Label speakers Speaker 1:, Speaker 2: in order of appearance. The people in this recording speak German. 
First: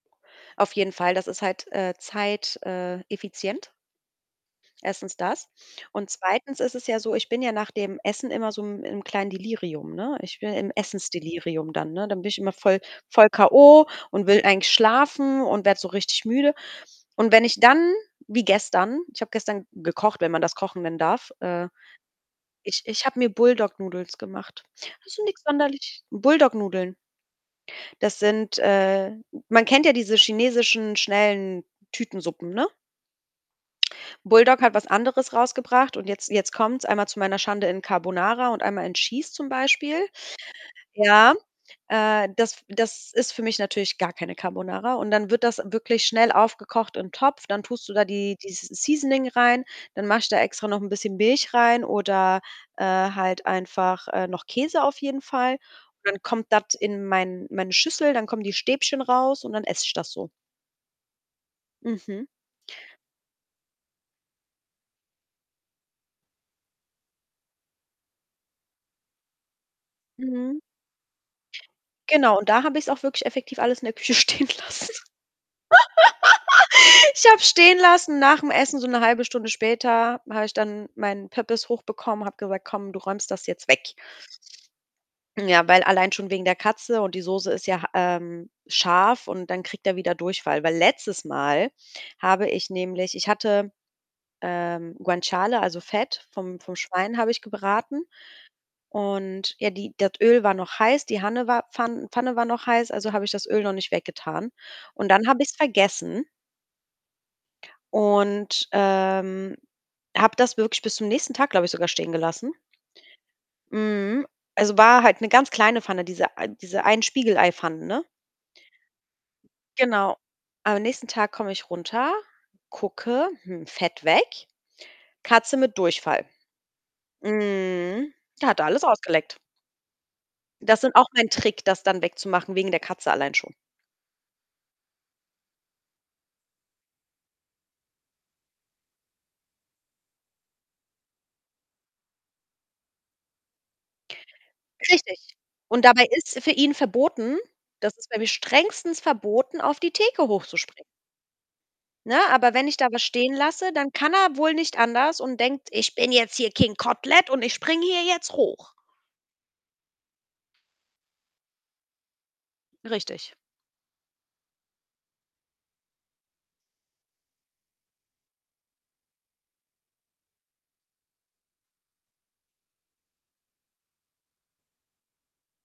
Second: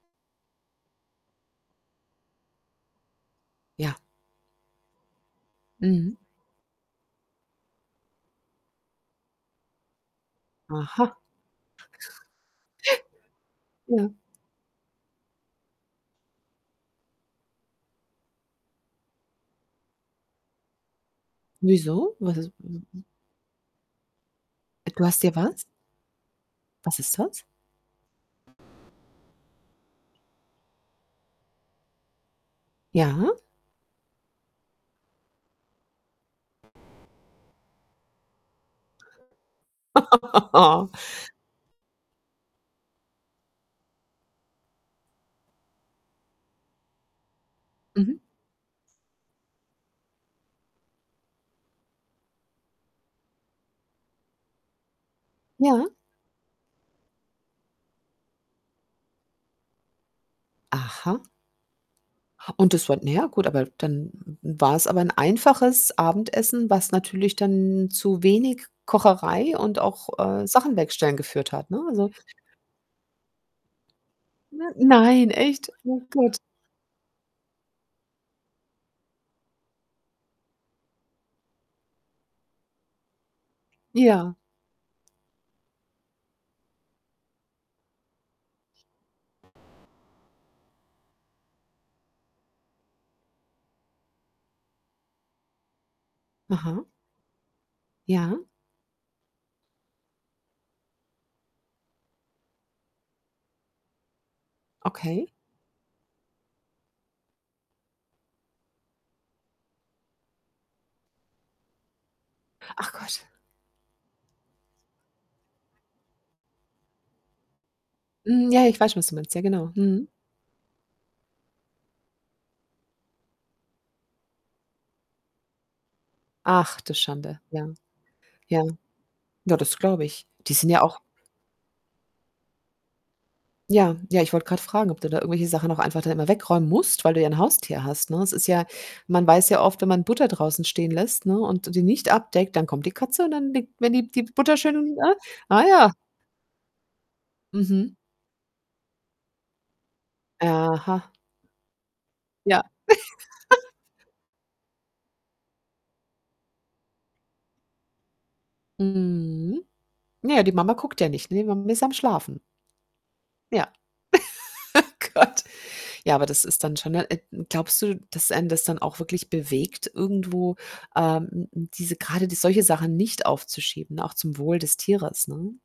Speaker 1: Auf jeden Fall, das ist halt, äh, zeit äh, effizient.
Speaker 2: Ja.
Speaker 1: 1. das und
Speaker 2: Mhm.
Speaker 1: 2. ist es ja so, ich bin ja nach dem Essen immer so 'n im kleinen Delirium, ne? Ich bin im
Speaker 2: Aha.
Speaker 1: Essensdelirium dann, ne? Dann bin ich immer voll voll k.o.
Speaker 2: Ja.
Speaker 1: und will eigentlich schlafen und werde so richtig müde. Und wenn ich dann wie gestern ich habe gestern gekocht, wenn man das kochen nennen darf, äh,
Speaker 2: Wieso? Was is w
Speaker 1: ich
Speaker 2: w
Speaker 1: ich habe mir Buldak Noodles gemacht.
Speaker 2: Du
Speaker 1: Also
Speaker 2: hast dir
Speaker 1: nix
Speaker 2: was?
Speaker 1: sonderlich Buldak Nudeln.
Speaker 2: Was ist das?
Speaker 1: Das sind äh, man kennt ja diese chinesischen schnellen Tütensuppen, ne?
Speaker 2: Ja?
Speaker 1: Buldak hat was anderes rausgebracht, und jetzt jetzt kommt's, einmal zu meiner Schande in Carbonara und einmal in Cheese zum Beispiel. Ja äh, das das ist für mich natürlich gar keine Carbonara. Und dann wird das wirklich schnell aufgekocht im Topf, dann tust du da
Speaker 2: Mhm.
Speaker 1: die dieses seasoning rein. Dann mache ich da extra noch 'n bisschen Milch rein oder, äh, halt einfach, äh, noch Käse auf jeden Fall.
Speaker 2: Ja.
Speaker 1: Dann kommt das in mein meine Schüssel, dann kommen die Stäbchen raus und dann esse ich das so.
Speaker 2: Aha.
Speaker 1: Mhm.
Speaker 2: Und das war na ja, gut, aber dann n war's aber 'n einfaches Abendessen, was natürlich dann zu wenig Kocherei und auch, äh,
Speaker 1: Mhm.
Speaker 2: Sachen wegstellen geführt hat, ne? Also
Speaker 1: Genau, und da habe ich's auch wirklich effektiv alles in der Küche stehen
Speaker 2: Ne
Speaker 1: lassen.
Speaker 2: Nein, echt? Oh Gott.
Speaker 1: Ich habe es stehen lassen nach 'm Essen, so 'ne 1/2 Stunde später habe ich dann meinen Pöppes hochbekommen, habe gesagt: „Komm, du räumst das jetzt weg.“
Speaker 2: Ja.
Speaker 1: Ja, weil allein schon wegen der Katze, und die Soße ist ja, ähm, scharf und dann kriegt er wieder Durchfall. Weil letztes Mal habe ich nämlich ich hatte ähm, Guanciale, also, Fett vom vom
Speaker 2: Aha.
Speaker 1: Schwein habe ich gebraten.
Speaker 2: Ja.
Speaker 1: Und ja, die das Öl war noch heiß, die Hanne war Pfan Pfanne war noch heiß, also habe ich das Öl noch nicht weg getan. Und dann
Speaker 2: Okay.
Speaker 1: habe ich's vergessen. Und, ähm, habe das wirklich bis zum nächsten Tag, glaube ich, sogar stehen gelassen.
Speaker 2: Ach Gott.
Speaker 1: Mhm. Also, war halt 'ne ganz kleine Pfanne, diese ei diese Ein-Spiegelei-Pfannen, ne?
Speaker 2: Hm, ja, ich weiß schon, was du meinst. Ja, genau. Mhm.
Speaker 1: Genau. Am nächsten Tag komme ich runter, gucke, hm, Fett weg. Katze mit Durchfall.
Speaker 2: Ach, du Schande, ja.
Speaker 1: Mhm. Der hat
Speaker 2: Ja.
Speaker 1: alles ausgeleckt.
Speaker 2: Ja, das glaube ich. Die sind
Speaker 1: Das
Speaker 2: ja
Speaker 1: sind
Speaker 2: auch
Speaker 1: auch mein Trick, das dann wegzumachen, wegen der Katze allein schon.
Speaker 2: Ja, ja, ich wollte grad fragen, ob du da irgendwelche Sachen noch einfach dann immer wegräumen musst, weil du ja 'n Haustier hast, ne? Es ist ja man weiß ja oft, wenn man Butter draußen stehen lässt, ne, und d die nicht abdeckt, dann kommt die Katze und dann leckt [unintelligible] die Butter schön und, äh
Speaker 1: Richtig.
Speaker 2: ah
Speaker 1: Und
Speaker 2: ja.
Speaker 1: dabei ist es für ihn verboten,
Speaker 2: Mhm.
Speaker 1: das ist bei mir strengstens verboten, auf die Theke hochzuspringen
Speaker 2: Aha.
Speaker 1: ne? Aber
Speaker 2: Ja.
Speaker 1: wenn ich da was stehen lasse, dann kann er wohl nicht anders und denkt: „Ich bin jetzt hier 'King Kotelett' und ich springe hier jetzt hoch.“
Speaker 2: Mhm. Ja, die Mama guckt ja nicht, ne, Mami ist am Schlafen.
Speaker 1: Richtig.
Speaker 2: Ja. Oh Gott. Ja, aber das ist dann schon, äh, n glaubst du, dass einen das dann auch wirklich bewegt, irgendwo, ähm, n n diese grade die solche Sachen nicht aufzuschieben, auch zum Wohl des Tieres, ne?